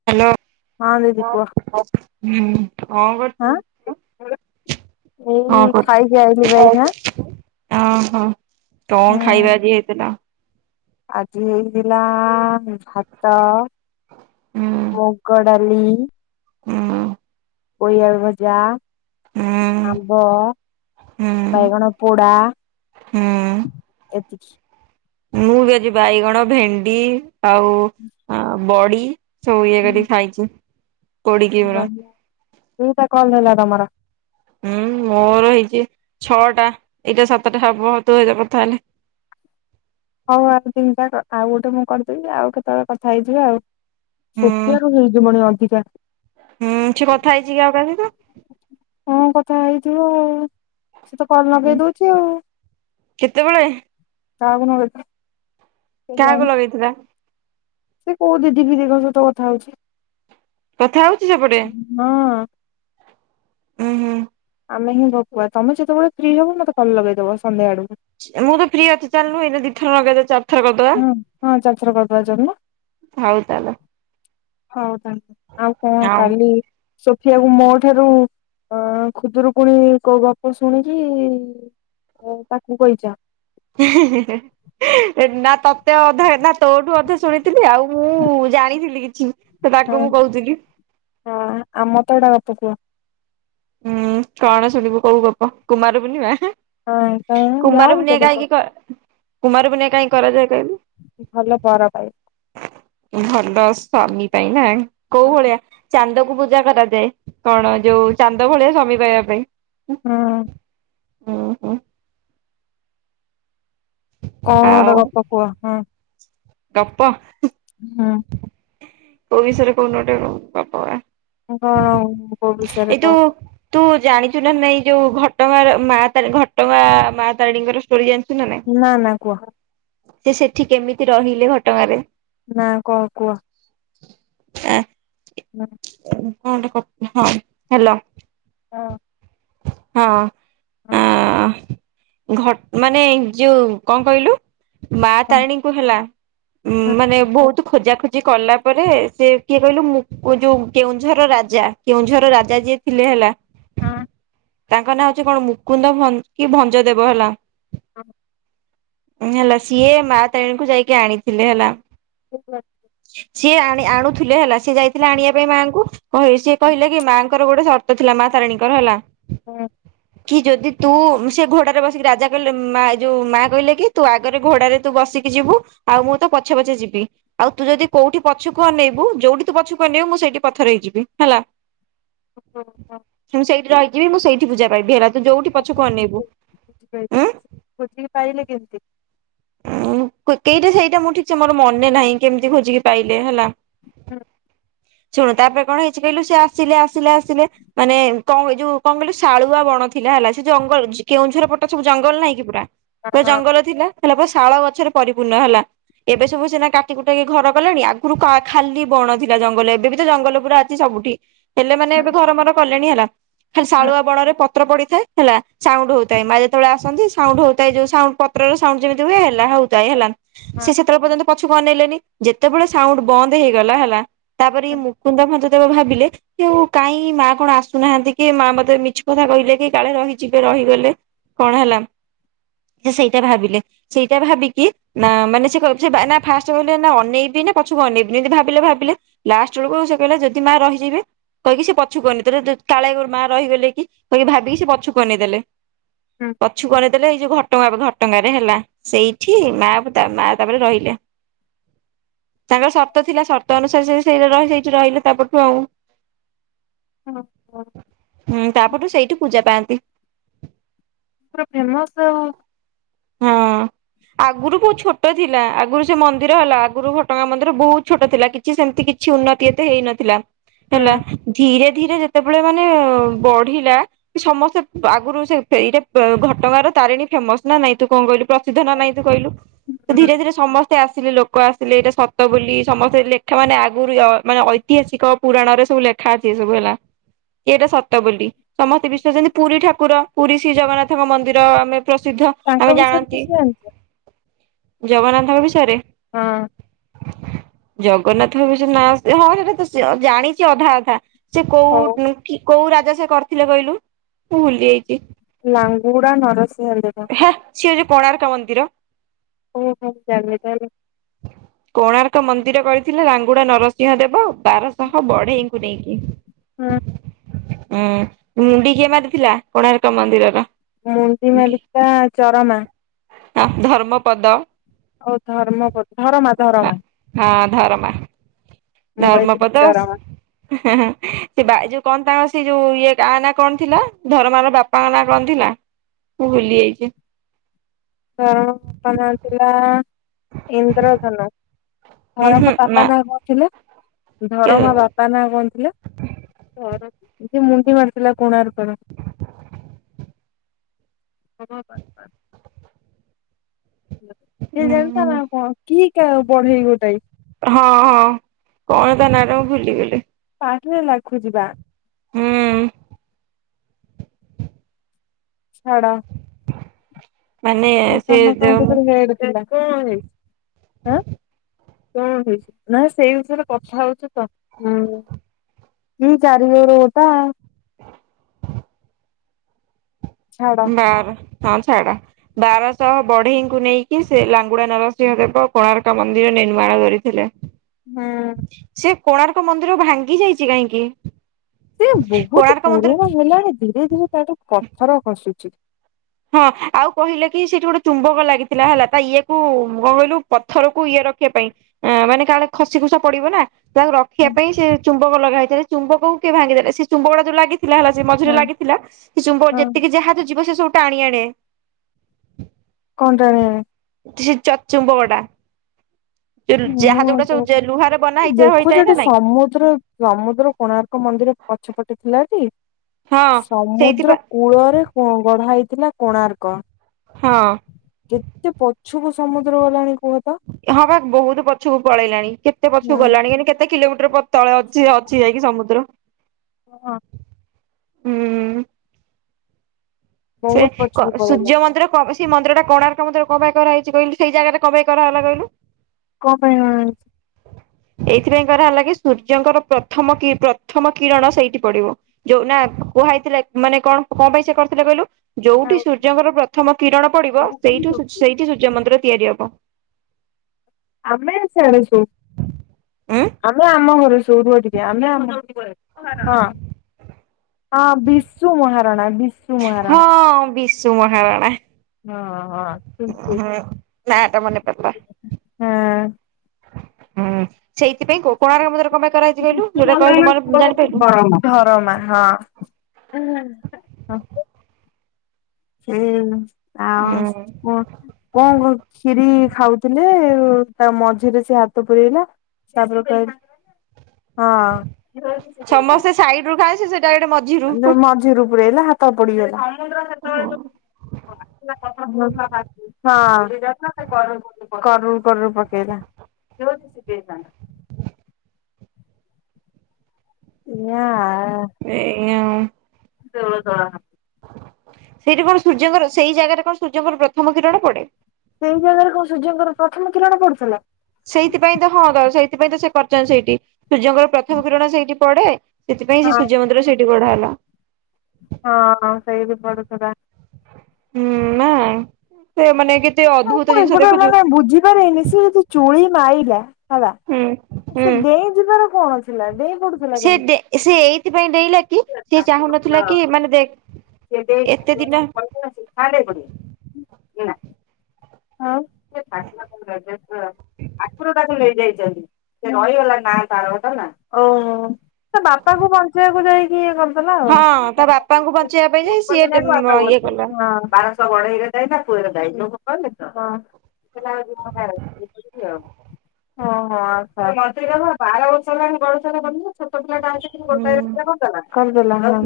Hello ହଁ ଦିଦି କୁହ ହଁ। [unintelligible] ଏଇ ଖାଇ ଅହୋ, କଣ ଖାଇବା ହୁଁ। ଆଜି ହେଇଥିଲା? ଆଜି ହେଇଥିଲା ଭାତ, ହୁଁ ମୁଗ ଡାଲି ହୁଁ ପୋଇଆଳୁ ଭଜା, ହୁଁ ଆମ୍ବ, ହୁଁ ବାଇଗଣ ପୋଡା। ହୁଁ ଏତିକି। ମୁଁ ବି ଆଜି ବାଇଗଣ, ଭେଣ୍ଡି ଆଉ ବଡି। ସବୁ ଇଏ କରିି ଖାଇଛି। ପୋଡିକି ପୁରା ତୁ ତା [unintelligible] ହୁଁ ମୋର ହେଇଛି ଛଅଟା, ଏଇଟା ସାତଟା ହବ ତୋ ସହିତ କଥା ହେଲେ। ହଉ ଆଉ ଚିନ୍ତା ଆଉ ଗୋଟେ ମୁଁ କରିଦେବି ଆଉ କେତେବେଳେ କଥା ହେଇଯିବ ଆଉ। ହୁଁ [unintelligible] ଅଧିକା। ହୁଁ, ସେ କଥା ହେଇଛି କି ଆଉ କାହା ସହିତ? ହଁ କଥା ହେଇଥିବ ଆଉ। ସେ ତ କଲ ଲଗେଇ ଦଉଛି ଆଉ, କେତେବେଳେ କାହାକୁ ଲଗେଇ ଦଉ କାହାକୁ ଲଗେଇଥିଲା? ସେ କୋଉ ଦିଦି ଫିଦିଙ୍କ ସହିତ କଥା ହଉଛି। କଥା ହଉଛି ସେପଟେ। ହଁ ଅଁ। ଉୁଁ ହୁଁ। ଆମେ ହିଁ ଗପୁଆ, ତମେ ଯେତେବେଳେ ଫ୍ରି ହବ ମତେ କଲେ ଲଗେଇଦବ ସନ୍ଧ୍ୟାଆଡକୁ। ମୁଁ ତ ଫ୍ରି ଅଛି ଚାଲୁନୁ ଏଇଦେ ଦିଥର ନଗେଇ ଦେବି ଚା ହଁ ହଁ ଚାରି ଥର କରିଦବା ଚାଲୁନ। ହଉ ତାହେଲେ। ହଉ ତାହେଲେ ଆଉ କଣ ହଉ। କାଲି ସୋଫିଆକୁ ମୋ ଠାରୁ ଅ ଖୁଦରୁକୁୁଣି କୋଉ ଗପ ଶୁଣିକି ତ ତାକୁ କହିଚ। ନା ତତେ ଅଧା ନା ତୋଠୁ ଅଧା ଶୁଣିଥିଲି ଆଉ ମୁଁ ଜାଣିଥିଲି କିଛି ତ ତାକୁ ମୁଁ କହୁଥିଲି। ହଁ ଆ ମତେ ଗୋଟେ ଗପ କୁହ। ଉୁଁ କଣ ଶଣିବୁ କୋଉ ଗପ କୁମାର ପୂର୍ଣ୍ଣିମା। କାଇଁ ଯାହା କୁମାର ବି ପୂର୍ଣ୍ଣିମା କେବେ କାହିଁକି କହିବ କ କୁମାର ପର୍ଣ୍ଣିମା କାହିଁକି କରାଯାଏ କହିଲୁ? ଭଲ ବର ପାଇବ ଭଲ ସ୍ଵାମୀ ପାଇଁ ନା କୋଉ ହଁ ଭଳିଆ ଚାନ୍ଦକୁ ପୂଜା କରାଯାଏ କଣ ଯୋଉ ଚାନ୍ଦ ଭଳିଆ ସ୍ବାମୀ ପାଇବା ପାଇଁ। କଣ ଓହୋ କଣ ଆଉ ଗୋଟେ ଗପ କୁହ ହଁ? ଗପ? ହୁଁ କୋଉ ବିଷୟରେ କହୁନୁ ଗୋଟେ ଗପ ବା କଣ କୋଉ ବିଷୟରେ ଏଇ କହ? ଯୋଉ ତୁ ଜାଣିଛୁ ନା ନାଇଁ ଯୋଉ ଘଟଗାର ମା ତାରେ ଘଟଗା ମା ତାରିଣୀଙ୍କର ଷ୍ଟୋରି ଜାଣିଛୁ ନା ନାଇଁ? ନା ନା କୁହ? ସେ ସେଠି କେମିତି ରହିଲେ ଘଟଗାଁରେ? ନା କଣ କୁହ? ଆ ହୁଁ କଣଟ କ ହଁ ହେଲୋ ହଁ ହଁ ହଁ ଆ ଘ ମାନେ ଯୋଉ କଣ କହିଲୁ? ମା ତାରିଣୀଙ୍କୁ ହେଲା ମାନେ ବହୁତ ଖୋଜା ଖୋଜି କଲା ପରେ ସେ କିଏ କହିଲୁ ମୁକୁ ଯୋଉ କେଉଁଝର ର ରାଜା। କେଉଁଝର ର ରାଜା ଯିଏ ଥିଲେ ହେଲା ହଁ ତାଙ୍କ ନାଁ ହୋଉଛି କଣ ହେଲା ମୁକୁନ୍ଦ ଭ କି ଭଞ୍ଜ ଦେବ ହେଲା। ହଁ ହେଲା ସିଏ ମା ତାରିଣୀକୁ ଯାଇକି ଆଣିଥିଲେ ହେଲା। ହ ସିଏ ଆଣି ଆଣୁଥିଲେ ହେଲା ସିଏ ଯାଇଥିଲେ ଆଣିବା ପାଇଁ ମାଆଙ୍କୁ ସିଏ କହିଲେ କି ମା ଙ୍କର ଗୋଟେ ସର୍ତ୍ତ ଥିଲା ମା ତାରିଣୀଙ୍କର ହେଲା। ହୁଁ କି ଯଦି ତୁ ସେ ଘୋଡାରେ ବସିକି ରାଜା କହିଲେ ମା ଏ ଯୋଉ ମା କହିଲେ କି ତୁ ଆଗରେ ଘୋଡାରେ ତୁ ବସିକି ଯିବୁ ଆଉ ମୁଁ ତ ପଛେ ପଛେ ଯିବି। ଆଉ ତୁ ଯଦି କୋଉଠି ପଛକୁ ଅନେଇବୁ ଯୋଉଠି ତୁ ପଛକୁ ଅନେଇବୁ ମୁଁ ସେଇଠି ପଥରେ ହେଇଯିବି ହେଲା। ଓହୋ। ମୁଁ ସେଇଠି ରହିଯିବି ମୁଁ ସେଇଠି ପୂଜା ପାଇବି ହେଲା ତୁ ଯୋଉଠି ପଛକୁ ଅନେଇବୁ ଉଁ ଖୋଜିକି ପାଇଲେ କେମିତି? ଉ କେଇଟା ସେଇଟା ମୁଁ ଠିକ ସେ ମୋର ମନେ ନାହିଁ କେମିତି ଖୋଜିକି ପାଇଲେ ହେଲା। ହୁଁ। ଶୁଣୁ ତାପରେ କଣ ହେଇଛି କହିଲୁ ସେ ଆସିଲେ ଆସିଲେ ଆସିଲେ। ମାନେ କଣ ଯୋଉ କଣ କହିଲ ଶାଳୁଆ ବଣ ଥିଲା ହେଲା ସେ ଜଙ୍ଗଲ କେଉଁଝର ପଟ ସବୁ ଜଙ୍ଗଲ ନାହିଁ କି ପୁରା। ପୁରା ଜଙ୍ଗଲ ଥିଲା ହେଲା ପୁରା ଶାଳ ଗଛରେ ପରିପୂର୍ଣ୍ଣ ହେଲା। ଏବେ ସବୁ ସିନା କାଟି କୁଟାକି ଘର କଲେଣି ଆଗରୁ ଖାଲି ବଣ ଥିଲା ଜଙ୍ଗଲ ଏବେ ବି ତ ଜଙ୍ଗଲ ପୁରା ଅ ଠୀ ସବୁଠି ହେଲେ ମାନେ ଏବେ ଘର ମର କଲେଣି ହେଲା ଖାଲି ଶାଳୁଆ ବଣ ରେ ପତ୍ର ପଡିଥାଏ। ହେଲା ସାଉଣ୍ଡ ହୋଉଥାଏ। ମା ଯେତେବେଳେ ଆସନ୍ତି ସାଉଣ୍ଡ ହୋଉଥାଏ ଯୋଉ ସାଉ ପତ୍ରର ସାଉଣ୍ଡ ଯେମିତି। ହୁ ହେଲା ହୋଉଥାଏ ହେଲା ସେ ସେତେବେଳେ ପର୍ଯ୍ୟନ୍ତ ପଛକୁ ଅନେଇଲେନି ଯେତେବେଳେ ସାଉଣ୍ଡ ବନ୍ଦ ହେଇଗଲା ହେଲା ତାପରେ ଇଏ ମୁକୁନ୍ଦ ଭଞ୍ଜ ଦେବ ଭାବିଲେ ସେଉ କାହିଁ ମା କଣ ଆସୁନାହାନ୍ତି କି ମା ମତେ ମିଛ କଥା କହିଲେ କି କାଳେ ରହିଯିବେ ରହିଗଲେ। କଣ ହେଲା ସେ ସେଇଟା ଭାବିଲେ ସେଇଟା ଭାବିକି ନା ମାନେ ସେ କହିବ ଫାଷ୍ଟ କହିଲେ ଅନେଇବି ନା ପଛକୁ ଅନେଇବିନି ଯେମିତି ଭାବିଲେ ଭାବିଲେ ଲାଷ୍ଟ ବେଳକୁ ସେ କହିଲେ ଯଦି ମା ରହିଯିବେ କହିକି ସେ ପଛକୁ ଆନେଇଦେଲେ କାଳେ ମା ରହିଗଲେ କି କହିକି ଭାବିକି ସେ ପଛକୁ ଅନେଇଦେଲେ। ପଛକୁ ଅନେଇ ଦେଲେ ଏଇ ଯୋଉ ଘଟଗାଁ ପାଖ ହେଲା ସେଇଠି ମା ମା ତାପରେ ରହିଲେ। ତାଙ୍କର ସର୍ତ୍ତ ଥିଲା ସର୍ତ ଅନୁସାରେ ସେ ସେଇ ର ସେଇଠି ରହିଲେ ତାପରଠୁ ଆଉ। ହୁଁ ତାପରଠୁ ସେଇଠୁ ପୂଜା ପାଆନ୍ତି। ପୁରା ଫେମସ ଆଉ। ହଁ। ଆଗରୁ ବହୁତ ଛୋଟ ଥିଲା ଆଗରୁ ସେ ମନ୍ଦିର ହେଲା ଆଗରୁ ଘଟଗାଁ ମନ୍ଦିର ବହୁତ ଛୋଟ ଥିଲା କି ସେମିତି କିଛି ଉନ୍ନତି ଏତେ ହେଇନଥିଲା। ହେଲା ଧୀରେ ଧୀରେ ଯେତେବେଳେ ମାନେ ବଢିଲା ସମସ୍ତେ ଆଗରୁ ସେ ଏଇଟା ଘଟଗାଁ ର ତାରିଣୀ ଫେମସ ନା ନାଇଁ। ତୁ କଣ କହିଲୁ ପ୍ରସିଦ୍ଧ ନା ନାଇଁ ତୁ କହିଲୁ? ତ ଧୀରେ ଧୀରେ ସମସ୍ତେ ତେ ଆସିଲେ ଲୋକ ଆସିଲେ ଏଇଟା ସତ ବୋଲି ସମସ୍ତେ ଲେଖା ମାନେ ଆଗରୁ ଅ ମାନେ ଐତିହାସିକ ପୁରାଣରେ ସବୁ ଲେଖା ଅଛି ଏ ସବୁ ହେଲା। ଏଇଟା ସତ ବୋଲି ସମସ୍ତେ ବିଶ୍ୱାସ କରୁଛନ୍ତି ପୁରୀ ଠାକୁର ପୁରୀ ଶ୍ରୀ ଜଗନ୍ନାଥଙ୍କ ମନ୍ଦିର ଆମେ ପ୍ରସିଦ୍ଧ। ତାଙ୍କ ଆମେ ବିଷୟରେ ଜାଣନ୍ତି କିଛି ଜାଣିଛ? ଜଗନ୍ନାଥଙ୍କ ବିଷୟରେ। ହଁ। ଜଗନ୍ନାଥଙ୍କ ବିଷୟରେ ନାଁ ହଁ ସେଇଟା ତ ଜାଣିଛି ଅଧା ଅଧା। ସେ ହଉ କୋଉ କି କୋଉ ରାଜା ସେ କରିଥିଲେ କହିଲୁ ମୁଁ ଭୁଲି ଯାଇଛି। ଲାଙ୍ଗୁଡା ନରସିଂହ ଦେବ। ହେ ସିଏ ହୋଉଛି କୋଣାର୍କ ମନ୍ଦିର। ଓଃ ହୋ ମୁଁ ଜାଣିନି ତାହେଲେ। କୋଣାର୍କ ମନ୍ଦିର କରିଥିଲେ ଲାଙ୍ଗୁଡ଼ା ନରସିଂହ ଦେବ ବାରଶହ ବଢେଇଙ୍କୁ ନେଇକି। ହଁ। ହଁ ମୁଣ୍ଡି କିଏ ମାରିଥିଲା କୋଣାର୍କ ମନ୍ଦିରର? ମୁଣ୍ଡି ମାରିଥିଲା ଚରମା। ହା ଧର୍ମପଦ। ହଉ ଧର୍ମପଦ ଧରମା ହଁ ଧରମା। ଧରମା ମୁଁ କହିଥିଲି ଧର୍ମପଦ। ଚରମା ସେ ବା ଏଇ ଯୋଉ କଣ ତାଙ୍କ ସେ ଯୋଉ ଇଏ ଗାଁ ନା କଣ ଥିଲା ଧରମାର ବାପା? ବାପାଙ୍କ ନାଁ କଣ ଥିଲା ମୁଁ ଭୁଲି ଯାଇଛି? ର ବାପାଙ୍କ ନାଁ ଥିଲା ଇନ୍ଦ୍ରଧନୁ। ଉଁ ହୁଁ ଧରମା ନା ବାପା ନାଁ କଣଥିଲା ଉଁ ଧରମା ବାପା? ବାପା ନା କଣ ଥିଲା ଯିଏ ମୁଣ୍ଡି ମାରିଥିଲା କୋଣାର୍କ ର? [unintelligible] ହବା ବାସ୍ ବାସ୍। ସେ ଜାଣିଥା ନା କଣ କି ବଢେଇ ଗୋଟାଏ। ହଁ ହଁ କଣ ତା ନାଁ ଟା ମୁଁ ଭୁଲିଗଲି। ପାଟିରେ ଲାଖୁଛି ବା। ହୁଁ। ଛାଡ଼। ମାନେ ସେ ଯୋଉ [unintelligible] ଆଁ କଣ ହେଇଛି ନା ସେଇ ବିଷୟରେ କଥା ହଉଛ ତ ହଁ। କି ଚାରି। [unintelligible] ଛାଡ ବାର ହଁ ଛାଡ। ବାରଶହ ବଢେଇଙ୍କୁ ନେଇକି ସେ ଲାଙ୍ଗୁଡା ନରସିଂହ ଦେବ କୋଣାର୍କ ମନ୍ଦିର ନିର୍ମାଣ କରି ଥିଲେ। ହଁ। ସେ କୋଣାର୍କ ମନ୍ଦିର ଭାଙ୍ଗି ଯାଇଛି କାହିଁକି? ସେ ବହୁତ କୋଣାର୍କ ମନ୍ଦିର ପୁରୁଣା ହେଲାଣି ଧୀରେ ଧୀରେ ତାଠୁ ପଥର ଖସୁଛି। ହଁ ଆଉ କହିଲେ କି ସେଇଠି ଗୋଟେ ତୁମ୍ବକ ଲାଗିଥିଲା ହେଲା ତା ଇଏ କୁ କଣ କହିଲୁ ପଥରକୁ ଇଏ ରଖିବା ପାଇଁ। ଆ ମାନେ କାଳେ ଖସି ଖୁସ ପଡିବ ନା। ତାକୁ ରଖିବା ହୁଁ ପାଇଁ ସେ ଚୁମ୍ବକ ଲଗାହେଇଥିଲା ଚୁମ୍ବକ କୁ କିଏ ଭାଙ୍ଗି ଦେଲେ ସେ ଚୁମ୍ବକ ଟା ଯୋଉ ଲାଗିଥିଲା ହେଲା। ଯେ ମଝିରେ ହୁଁ ଲାଗିଥିଲା ସେ ଚୁମ୍ବକ ହଁ। ଯେତିକି ଜାହାଜ ଯିବ ସେ ସବୁ ଟାଣି ଆଣେ। କଣ ଟାଣି ଅଣେ? ସେ ଚ ଚୁମ୍ବକଟା। ଯୋଉ ହଁ ଜାହାଜ ଗୁଡା ତ ସବୁ ଲୁହାରେ ବନା ହେଇ ହୋଇଥାଏ ଦେଖୁଛ ଟି ନା ନାଇଁ ସମୁଦ୍ର ସମୁଦ୍ର କୋଣାର୍କ ମନ୍ଦିର ପଛପଟେ ଥିଲା ଟି ହଁ ସେଇଥିପାଇଁ ସମୁଦ୍ର କୂଳରେ କୋ ଗଢା ହେଇଥିଲା କୋଣାର୍କ। ହଁ। କେତେ ପଛୁକୁ ସମୁଦ୍ର ଗଲାଣି କୁହତ। ହଁ ବା ବହୁତ ପଛକୁ ପଳେଇଲାଣି କେତେ ପଛକୁ ହୁଁ। ଗଲାଣି କିନ୍ତୁ କେ କେତେ କିଲୋମିଟର ପତଳ ଅଛି ଅଛି ଯାଇକି ସମୁଦ୍ର। ହଁ। ହମ୍। ସେ ବହୁତ କ ପଛକୁ ପଳେଇଲା। ସୂର୍ଯ୍ୟ ମନ୍ଦିର କ ପାଇଁ? ସେଇ ମନ୍ଦିର ଟା କୋଣାର୍କ ମନ୍ଦିର କଣ ପାଇଁ କରା ହେଇଛି କହିଲୁ ସେଇ ଜାଗାରେ କଣ ପାଇଁ କରାହେଲା କହିଲୁ? କଣ ପାଇଁ। [unintelligible] ଏଇଥିପାଇଁ କରାହେଲା କି ସୂର୍ଯ୍ୟଙ୍କର ପ୍ରଥମ କି ପ୍ରଥମ କିରଣ ସେଇଠି ପଡିବ। ଯୋଉ ନା କୁହା ହେଇଥିଲା ମାନେ କଣ କଣ ପାଇଁ ସେ କରିଥିଲେ କହିଲୁ? ଯୋଉଠି ସୂର୍ଯ୍ୟଙ୍କର ପ୍ରଥମ କିରଣ ପଡିବ ସେଇଠୁ ସେଇଠି ସୂର୍ଯ୍ୟ ମନ୍ଦିର ତିଆରି ହବ। ଆମେ ସିଆଡେ ସୋଉ। ଉଁ ଆମେ ଆମ ଘରେ ସୋଉ ରୁହ ଟିକେ ଆମେ ଆମ ହଁ ହଁ ଭି ହଁ ବିଶୁ ମହାରଣା। ହଁ ହଁ। ଠିକ ହୁଁ ଠିକ। ହୁଁ ନା ଟା ମନେପଡ଼ିଲା। ହଁ। ହୁଁ ସେଇଥିପାଇଁ କୋ କୋଣାର୍କ ମନ୍ଦିର କଣ ପାଇଁ କରାଯାଇଛି କହିଲୁ ବିଶୁ ଯୋଉଟା ମହାରଣା କହିଲୁ ମର ପୁଅ ହଉଛି ଜାଣିପାଇଲୁ। ଧରମା। ଧରମା ହଁ। ସେଇ ଆଉ ହୁଁ କୁଣ କଣ କ କ୍ଷୀରି ଖାଉଥିଲେ ତା ମଝିରେ ସେ ହାତ ପୁରଇଲା। [unintelligible] ହଁ [unintelligible] ସମସ୍ତେ ସାଇଡ ରୁ ଖାଏ ସେ ସେ ଡାଇରେକ୍ଟ ମ ଯୋଉ ମଝିରୁ ପୁରେଇଲା ହାତ ପୋଡ଼ିଗଲା। [unintelligible] ହଁ କରରୁ କରରୁ ପକେଇଲା। ଏଆ ସେୟା ଦେଉଳ ତୁଳା କା ସେଇଠି କଣ ସୂର୍ଯ୍ୟଙ୍କର ସେଇ ଜାଗାରେ କଣ ସୂର୍ଯ୍ୟଙ୍କର ପ୍ରଥମ କିରଣ ପଡେ? ସେଇ ଜାଗାରେ କଣ ସୂର୍ଯ୍ୟଙ୍କର ପ୍ରଥମ କିରଣ ପଡୁଥିଲା? ସେଇଥିପାଇଁ ତ ହଁ ସେଇଥିପାଇଁ ତ ସେ କରିଛନ୍ତି ସେଇଠି, ସୂର୍ଯ୍ୟଙ୍କର ପ୍ରଥମ କିରଣ ସେଇଠି ପଢେ। ସେଥିପାଇଁ ସେ ହଁ ସୂର୍ଯ୍ୟ ମନ୍ଦିର ସେଇଠି ଗଢ଼ା ହେଲା। ହଁ ସେଇଠି ପଡୁଥିଲା। ହୁଁ ନା ସେ ମାନେ କେତେ ଅଦଭୁତ ମୁଁ ଏ ଗୋଟେ ମାନେ ବୁଝିପାରନି ସେ ଯଦି ଚୁଳି ମାଇଲା ହେଲା। ହୁଁ। ହୁଁ। ସେ ଡେଇଁ ଯିବାର କଣ ଥିଲା, ଡେଇଁ ପଡୁଥିଲା ସେ କେମିତି? ଡେ ସେ ଏଇଥିପାଇଁ ଡେଇଁଲା କି ସେ ଆଉ ଚାହୁଁ ନଥିଲା କି ମାନେ ଦେ ଏତେ ଦିନ [unintelligible] ଆଖରଟାକୁ ନେଇଯାଇଛନ୍ତି। ଓ ହୋ, ତା ବାପା କୁ ବଞ୍ଚେଇବାକୁ ଯାଇକି ହଁ। ହଁ ତା ବାପାଙ୍କୁ ବଞ୍ଚେଇବା ପାଇଁ ଯାଇ ସିଏ ଇଏ କଲା। ହଁ। ମନା ଆଉ। ଓହଁ ହୁଁ। ଆଛ।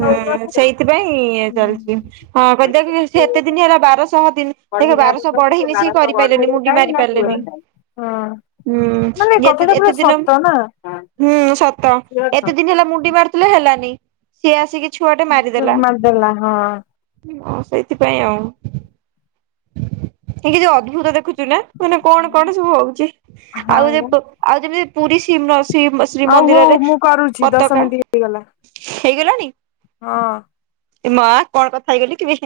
ହୁଁ ସେଇଥିପାଇଁ ଇଏ ଚାଲିଛି ହଁ। ହଁ କ ଦେଖ ସେ ଏତେ ଦିନ ହେଲା ବାରଶହ ଦିନ ବଢେଇ ଦେଖ ଯାହାକୁ ବାରଶହ କହିଲେ ତୁ ବଢେଇନି କିଛି ବାରଶହ କରି ପାରିଲେନି, ବଢେଇରେ ମୁଣ୍ଡି ଖାଇ ମାରି ନା ପୁଅରେ ପାରିଲେନି। ଖାଇ। ହଁ ମାନେ ହୁଁ ଯେତେ କଥାଟା ପୁରା ଏତେ ଦିନ, ହୁଁ ସତ। ଯଛ। ଏତେ ଦିନ ହେଲା ମୁଣ୍ଡି ମାରୁଥିଲେ ହେଲାନି, ସିଏ ଆସିକି ଛୁଆଟେ ସତ। ମାରିଦେଲା। ମାରିଦେଲା ହଁ। ସେଇଥିପାଇଁ ଆଉ। କି ଯ ଅଦ୍ଭୁତ ଦେଖୁଛୁ ନା, ମାନେ କଣ କଣ ସବୁ ହଉଛି, ହଁ ଆଉ ଯେ ବା ପ ଆଉ ଯେମିତି ପୁରୀ ଶ୍ରୀ ଆଉ ହଉ ମ-ଶ୍ରୀମନ୍ଦିରରେ ମୁଁ କରୁଛି ଦଶ ପତାକା। ମିନିଟ୍ ହେଇଗଲା ହେଇଗଲାଣି? ହଁ। ଏ ମା କଣ କଥା ହେଇଗଲି କେବେ?